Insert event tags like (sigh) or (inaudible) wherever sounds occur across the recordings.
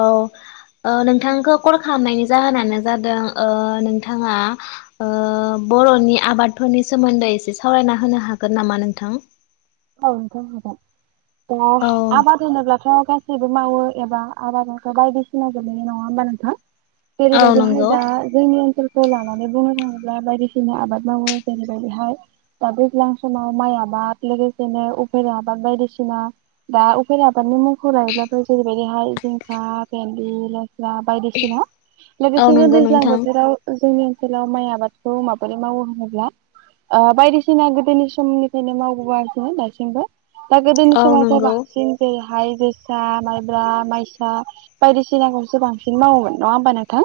औ नोंथांखौ कल खालामनायनि जाहोनानो जादों ओ नोंथाङा ओ बर'नि आबादफोरनि सोमोन्दै एसे सावरायना होनो हागोन नामा नोंथां औ नोंथां हागोन औ आबाद होनोब्लाथ' जेबो मावो एबा आबादखौ बायदिसिना गोलैनाय नङा होमबा नोंथां औ जेरैबायदिहाय नंगौ दा जोंनि ओनसोल लानानै बुंनो थाङोब्ला बायदिसिना आबाद मावो जेरैबाय बेहाय दा दैज्लां समाव माइ आबाद बा बिदिनो उफेरा आबाद बायदिसिना दा उफेरा आबादनि मुंखौ लायोब्लाबो जेरैबायदिहाय जोंहा भेन्दि लेस्रा बायदिसिना औ लोगोसेनो नंगौ दैज्लां नोंथां बोथोराव जोंनि ओनसोलाव माइ आबादखौ माबोरै मावो होनोब्ला ओ बायदिसिना गोदोनि समनिफ्रायनो मावबोनाय दासिमबो दा गोदोनि औ समावथ' नंगौ बांसिन जाया हाय जोसा माइब्रा माइसा बायदिसिनाखौसो बांसिन मावोमोन नङा होमबा नोंथां?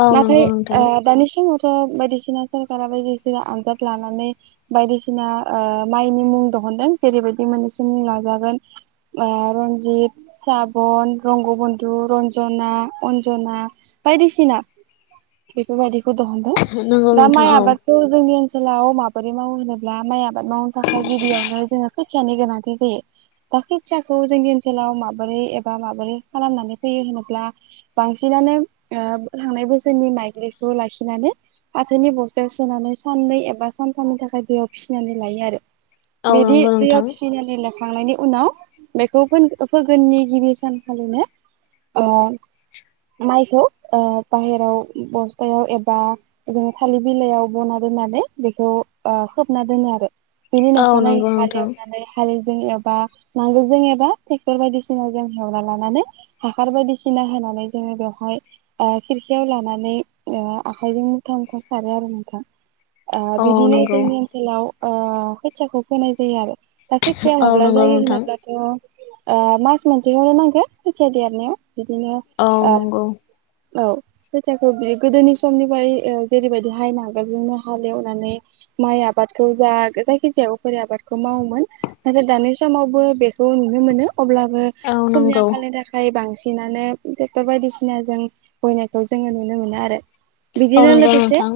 औ नाथाय नंगौ ओ नोंथां दानि समावथ' बायदिसिना सरखारा बायदिसिना आनजाद लानानै बायदिसिना ओ माइनि मुं दिहुनदों जेरैबायदि मोनैसो मुं लाजागोन रनजित, साबन, रंगबन्धु, रन्जना, अन्जना, बायदिसिना बेफोरबायदि नंगौ दा नोंथां माइ औ आबादखौ जोंनि ओनसोलाव माबोरै मावो होनोब्ला माइ आबाद मावनो थाखाय गिबियावनो जोङो खोथियानि गोनांथि फैयो दा खोथियाखौ जोंनि ओनसोलाव माबोरै एबा माबोरै खालामनानै फैयो होनोब्ला बांसिन थांनाय बोसोरनि माइज्लिखौ लाखिनानै फाथोनि बस्थायाव सोनानै सा नै सानथामनि दै फीसिनानै लायो आरो औ बिदि नंगौ दैयाव नोंथां फिनानै ला खांनायनि उनाव बेखौ फोगोननि गिबि सानखालिनो अ माइखौ ओ बाहेराव बस्थायाव एबा बिदिनो थालिर बिलाइयाव बना दोननानै बेखौ ओ खोबना दोनो आरो बेनि औ अखानायै नंगौ नोंथां हालेवनानै हा जेनेबा नांगोलजों एबा ट्रेक्टर बायदिसिनाजों एवना लानानै हासार बायदिसिना होना नानै जोङो बेवहाय खेरखायाव लानानै आखायजों मुथा मुथा सारो आरो नोंथां ओ औ बिदिनो नंगौ जोंनि ओनसोलाव ओ खोथियाखौ फोनाय जायो आरो दा खोथिया औ माब्ला नंगौ जायो नोंथां होनोब्लाथ'ओ मास मोनसेखौनो नांगोन खोथिया देरनायाव। बिदिनो औ नंगौ औ खोथियाखौ बिदि गोदोनि समनिफ्राय जेरैबायदि हाइ नागोलजोंनो हालेवनानै माइ आ आबादखौ जा जायखि जाया आबादखौ मावोमोन नाथाय दानि समावबो बेखौ नुनो मोनो अब्लाबो औ समनि नंगौ आंखालनि थाखाय बांसिन नानो ट्रेक्टर बायदिसिना जों बयनायखौ जोङो नुनो मोनो आरो औ बिदिनो नंगौ लोगोसे नोंथां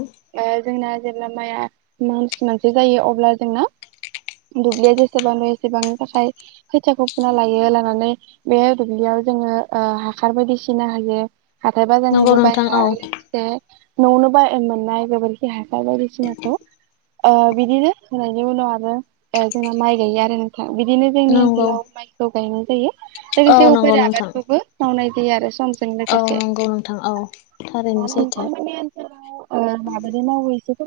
जोंना जेब्ला माइया मास मोनसे जायो अब्ला जोंना दुब्लिया जेसेबां एसेबांनि थाखाय खोथियाखौ फुना लायो लानानै बे दुब्लियाव जोङो हासार बायदिसिना होयो हाथाय नंगौ बाजारनिबो नोंथां बायना औ लाबोनाय लोगोसे न'आवनो ब मोननाय गोबोरखि हासार बायदिसिनाखौ अ बिदिनो होनायनि उनाव आरो जोंना माइ गायो आरो नोंथां बिदिनो जोंनि नंगौ ओनसोलाव माइखौ गायनाय जायो। लोगोसे औ नंगौ उफ्रा नोंथां आबादखौबो मावनाय जायो आरो सम जों औ लोगोसे। नंगौ नोंथां औ थारैनो सैथो (unintelligible)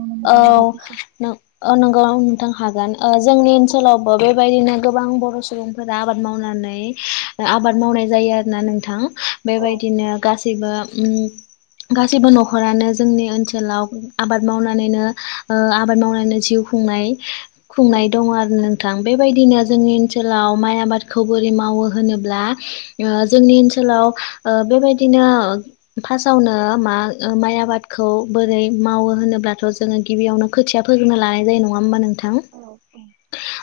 नामा औ नोंथाङा आबादनि सायाव न-नंगौ नोंथां हागोन ओ जोंनि ओनसोलावबो बे बेबायदिनो गोबां बर' सुबुंफोरा आबाद मावनानै आबाद मावनाय जायो आरोना नोंथां। औ बेबायदिनो गासैबो उम गासिबो न'खरानो जोंनि ओनसोलाव आबाद मावना नानैनो ओ आबाद मावनानैनो जिउ खुंनाय औ खुंनाय दङ' आरो नोंथां। बेबायदिनो जोंनि ओनसोलाव माय आ आबादखौ बोरै मावो होनोब्ला ओ जोंनि ओनसोलाव ओ बेबायदिनो फासआवनो मा-माइ आबादखौ बोरै मावो होनोब्ला जोङो गिबियावनो खोथिया फोग्रोना लानाय जायो नङा होमबा नोंथां?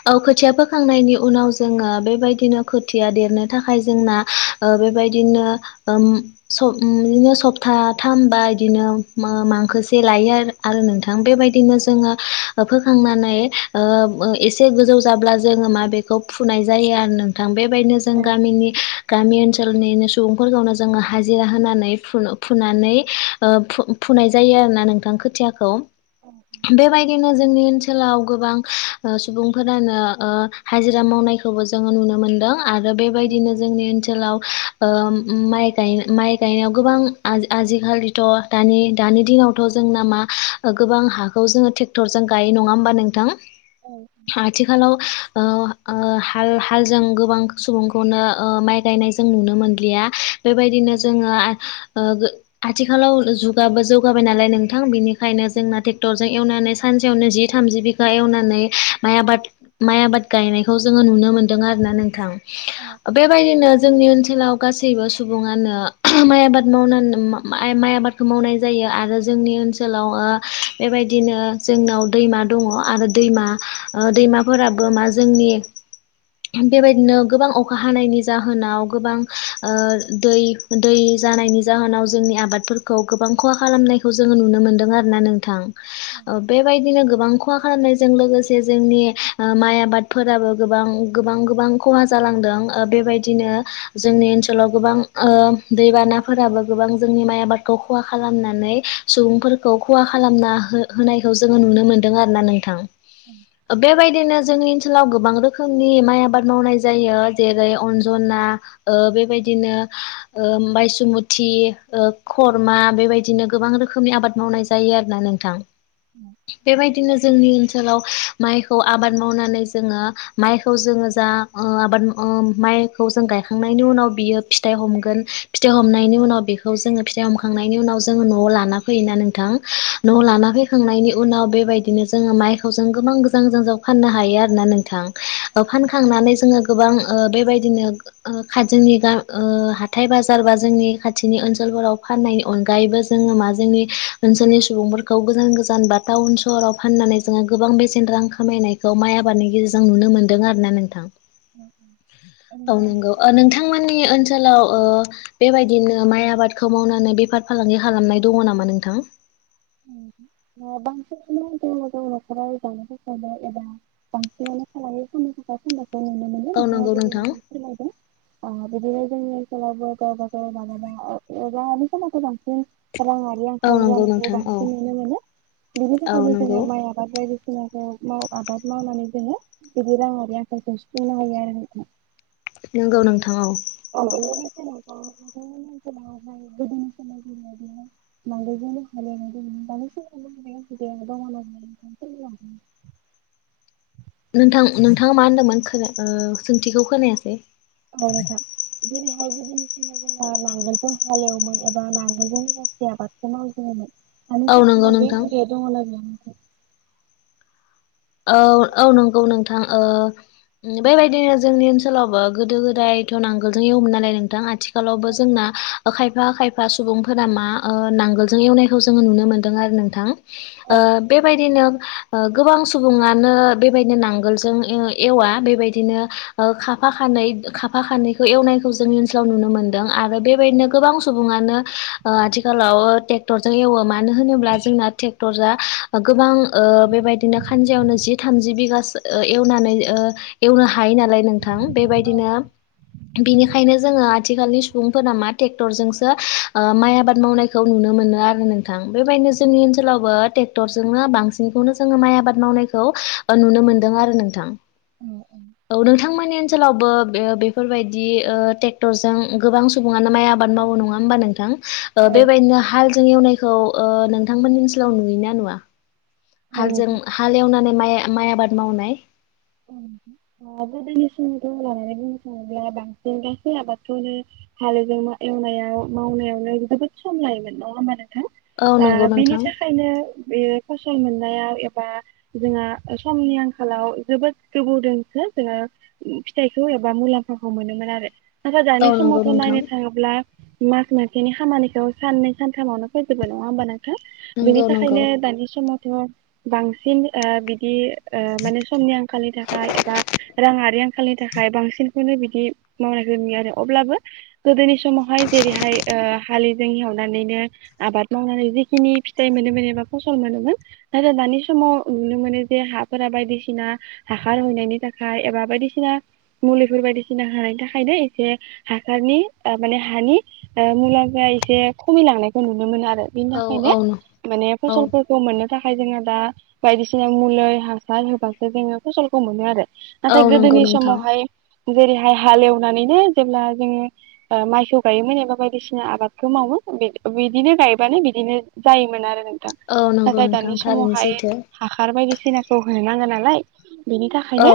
औ खोथिया फो खांनायनि उनाव जोङो बेबायदिनो खोथिया देरनो थाखाय जोंना ओ बेबायदिनो ओम सप-सप्थाथामबा इदिनो मांखोसे लायो आरो। आरो नोंथां बेबायदिनो औ जोङो फोखांनानै ओ एसे गोजौ जाब्ला जोङो मा बेखौ फुनाय जायो आरो नोंथां। बेबायदिनो जों गामिनि गामि ओनसोलनिनो सुबुंफोरखौनो जोङो हाजिरा होनानै फु-फुनानै ओ फु-फु-फु फुनाय जायो आरोना नोंथां खोथियाखौ। औ बेबायदिनो जोंनि ओनसोल सोलाव गोबां सुबुंफोरानो हाजिरा मावनायखौबो जोङो नुनो मोनदों। आरो औ बेबायदिनो जोंनि ओनसोलाव ओम माइ गाय माइ गायनायाव गोबां आजिखालिथ' दानि दानि दिनावथ' जोंना मा गोबां हाखौ जोङो ट्रेक्टरजों गायो नङा होमबा नोंथां? आथिखालाव ओ (inaudible) ओ हाल-हालजों गोबां सुबुंखौनो ओ माइ गायनाय जों नुनो मोनलिया बेबायदिनो जोङो आ ओ गो आथिखालाव जुगाबो जौगाबाय नालाय नोंथां बेनि खायनो जोंना टेक्टरजों एवनानै सानसेयावनो जि थामजि बिघा एवनानै माइ आबाद माइ आबाद गायनायखौ जो नुनो मोनदों आरोना नोंथां। ओ बेेबायदिनो जोंनि ओनसोल सोलाव गासैबो सुबुङानो माइ आबाद मावनानै माइ आबादखौ मावनाय जायो आरो ज जोंनि ओनसोल सोलाव ओ बेबायदिनो जोंनाव दैमा दङ' आरो दैमा ओ दैमाफोराबो मा जोंनि (inaudible) बेबायदिनो गोबां अखा हानायनि जाहोनाव गोबां ओ दै दै जानायनि जाहोनाव जोंनि आबादफोरखौ गोबां खहा खालामनायखौ जोङो नुनो मोनदों आरो ना नोंथां। ओ बेबायदिनो गोबां खहा खालामनायजों लोगोसे जोंनि ओ माइ आबादफोराबो गोबां गोबां गोबां खहा जालांदों। ओ बेबायदिनो जोंनि ओनसोलाव गोबां ओ दैबानाफोराबो गोबां जोंनि माइ आबाद खहा खालामनानै सुबुंफोर खौ खहा खालामना हो-होनायखौ जोङो नुनो मोनदों आरोना नोंथां। बेबायदिनो जोंनि ओनसोलाव गोबां रोखोमनि माइ आबाद मावनाय जायो। जेरै अनजना ओ बेबायदि बिदिनो ओ बायसुमुथि, खरमा बेबायदिनो गोबां रोखोमनि आबाद मावनाय जायो आरो ना नोंथां। बेबायदिनो जोंनि ओनसोलाव माइखौ आबाद मावनानै जोङो माइखौ जोङो जा उम आबाद उम माइखौ जों गायखांनायनि उनाव बियो फिथाइ हमगोन फिथाइ हमनायनि उनाव बेखौ जोङो फिथाइ हमखांनायनि उनाव जोङो न'आव लाना फैयोना नों थां न'आव लाना फैखांनायनि उनाव बेबायदिनो जोङो माइखौ जों गोबां गोजान गोजानाव फाननो हायो आरोना नोंथां। फानखांनानै जोङो गोबां ओ बेबायदिनो ओ खा जोंनि ग हाथाय बाजार बा जोंनि खाथिनि ओनसोलफोराव फाननायनि अनगायैबो जोङो मा जोंनि ओनसोलनि सुबुंफोरखौ गोजान गोजान बा टाउन सहराव फाननानै जोङो गोबां बेसेन रां खामायनायखौ माय आबादनि गेजेरजों नुनो मोन्दों आरो ना नोंथां। औ नोंथां नंगौ बिदिब्ला नोंथांमोननि ओनसोलाव बेबायदिनो माइ आबादखौ मावनानै बेफार फालांगि खालामनाय दङ नामा नोंथां? उ बांसिनानो जों मो जों न'खराव जानो थाखायनो एबा बांसिनानो खालाम फाननो थाखाय फानायखौ नुनो मोनो औ नों थांङा नंगौ नोंथां जेरैबायदि फोरमायदों आ बिदिनो ला गबा ग माना माबा अख माथ जांसि रांङारि औ आंखाल नंगौ जानायखौ नोंथां औ बांसिन नुनो मोनो, बिनि औ थाखायनो नंगौ जोङो माइ आबाद बायदि जोंखौ माव आबाद मावनानै जोङो बिदि रांङरि आखाइखौ सुफुंनो हायो आरो नोंथां नंगौ नोंथां औ। गोदोनि समा जोंना बेनो नांगोल जोंनो हालेवनाय (unintelligible) नोंथां नोंथाङा मा होनदोंमोन खो ओ सोंथिखौ खोनायासै? औ नोंथां जरै हाय गोदोनि बिदिनो जोंना नांगोलजों हालेवोमोन एबा नांगोलजों सो आबादखौ मावजेनोमोन। हानि औ नंगौ संपद बे नोंथां बे दंड़ ना गैया? नोंथां औ औ नंगौ नोंथां ओ। बेबायदिनो जोंनि ओनसोलावबो गोदो गोदायथ' नांगोलजों एवोमोन नालाय नोंथां आथि खालावबो जोंना आखायफा -आखायफा। फा सुबुंफोरा मा ओ नांगोलजों एवनायखौ जोङो नुनो मोन्दों आरो नोंथां। ओ औ बेबायदिनो ओ गोबां सुबुङानो बेबायदिनो नांगोलजों एवा बेबायदिनो खाफा खानै खा फा खानैखौ एवनायखौ जोंनि ओनसोलाव नुनो मोन्दों आरो बेबायदिनो गोबां सुबुङानो आथिखालाव ट्रेक्टरजों एवो मानो होनोब्ला जोंना ट्रेक्टरा गोबां ओ ओ बेबायदिनो खानजायावनो जि थामजि बिघासो एवनानै एवनो हायो नालाय नोंथां बेबायदिनो बिनिखायनो जोङो आथिखालनि सुबुंफोरा मा टेक्टरजोंसो माइ आबाद मावनायखौ नुनो मोन। मोनो आरो नोंथां बेबायदिनो जोंनि ओनसोलावबो तेकरजोंनो बांसिनखौनो जोंङो माइ आबाद मावनायखौ ओ नुनो मोनदों आरो नोंथां, औ नोंथां माने ओनसोलावबो ओ बेफोरबायदि ओ टेक्टरजों गोबां सुबुङानो माइ आबाद मावो नङा होमबा नोंथां? ओ औ बेबायदिनो हालजों एवनायखौ ओ नोंथांमोननि ओनसोलाव नुयो ना नुवा? औ हालजों नोंथां हाल एवनानै माइ-माइ आबाद मावनाय। (inaudible) आ गोदोनि समखौ लानानै बुंसै आ बांसिन आबाद खौनो हालेवनो अमा एवनायाव मावनायावनो जोबोद सम लायोमोन नंङा हबानो? हो औ आ नंगौ बेनि नोंथां थाखायनो बे फसल मोन जायाव एबा जोंहा ओ समनि आंखालाव जोबोद गोबोवदोंसो जोंङो फिथाइखौ एबा मुलाम्फाफोरखौ मोनोमोन आरो। आदार औ जानाय समाव नंगौ थ नोंथां नायनो थांङोब्ला। मास मोनसेनि खामानिखौ साननै सानथामावनो फोजोबो नङा होमबा नों? हो बिनि नंगौ नंगौ थाखायनो दानि समावथ' बांसिन ओ बिदि। ओ माने समनि आंखालनि थाखाय एबा राङारि आंखालनि थाखाय बांसिन। फोरनो बिदि मावनायखौ नुयो आरो अब्लाबो गोदोनि समावहाय जेरैहाय ओ हाले। जों हेवनानैनो आबाद मावनानै जेखिनि फिथाइ मोनोमोन एबा फसल मोनोमोन आरो दानि सम। नुनो मोनो जे हाफोरा बायदिसिना हाखार होननायनि थाखाय एबा बायदिसिना। मुलिफोर बायदिसिना होनायनि थाखायनो एसे हासारनि ओ माने हानि आ मुला जाया। एसे खमिलांनायखौ नुनो मोनो आरो बिनि औ औ थाखायनो माने औ फसलफोरखौ मोन थाखाय जोङो दा बायदिसिना मुलै हासार होबासो जोङो फसलखौ मोनो आरो। औ नाथाय नंगौ गोदोनि नोंथां समावहाय जेरैहाय हालेवनानैनो जेब्ला जोङो ओ माइखौ गायोमोन एबा बायदिसिना आबादखौ मावो ओ बिद बिदिनो गायबानो बिदिनो जायोमोन आरो नोंथां औ नंगौ नाथाय नोंथां दानि थारैनो समावहाय सैथो हाखार बायदिसिनाखौ होनो नाङो नालाय! बिनि औ थाखायनो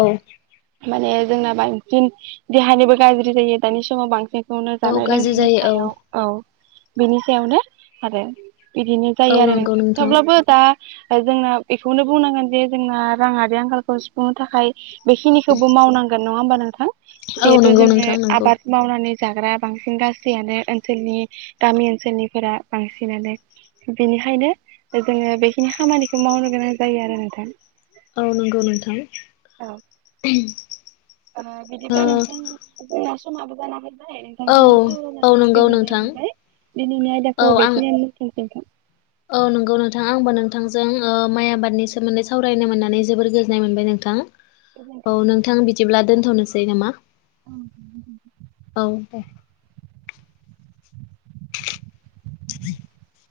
माने जोंना बांसिन देहानिबो गाज्रि जायो दानि समाव बांसिन। बेखौनो औ जानाय गाज्रि लोंनायनि जायो औ सायाव औ बेनि सायावनो आरो। बिदिनो जायो औ आरो नंगौ नोंथां थेवब्लाबो दा। जोंना बेखौनो बुंनांगोन जे जोंना राङारि आंखालखौ सुफुंनो थाखाय। बेखिनिखौबो मावनांगोन नङा होमबा नोंथां औ जिहेथु नंगौ जोङो नोंथां नंगौ आबाद मावनानै। जाग्रा बांसिन गासैयानो ओनसोलनि गामि ओनसोलनिफोरा बांसिनानो। बिनिखायनो जोङो बेखिनि खामानिखौ मावनो गोनां जायो आरो नोंथां। औ नंगौ नोंथां औ उहुम। ओ बिदिबा नोंथां जोंना समाबो जाना फै बाय औ नोंथांजों औ सावरायनानै नंगौ गोजोननाय नोंथां मोनबाय दिनैनि औ आयदाखौ आं बेखिनियानो दोनथनसै नोंथां। औ नंगौ नोंथां आंबो नोंथांजों ओ माइ आबादनि सोमोन्दै सावरायनो मोननानै जोबोर गोजोननाय मोनबाय नोंथां। औ गोजोनथों नोंथां बिदिब्ला दोनथ'नोसै नामा। औ औ (inaudible) दे (unintelligible)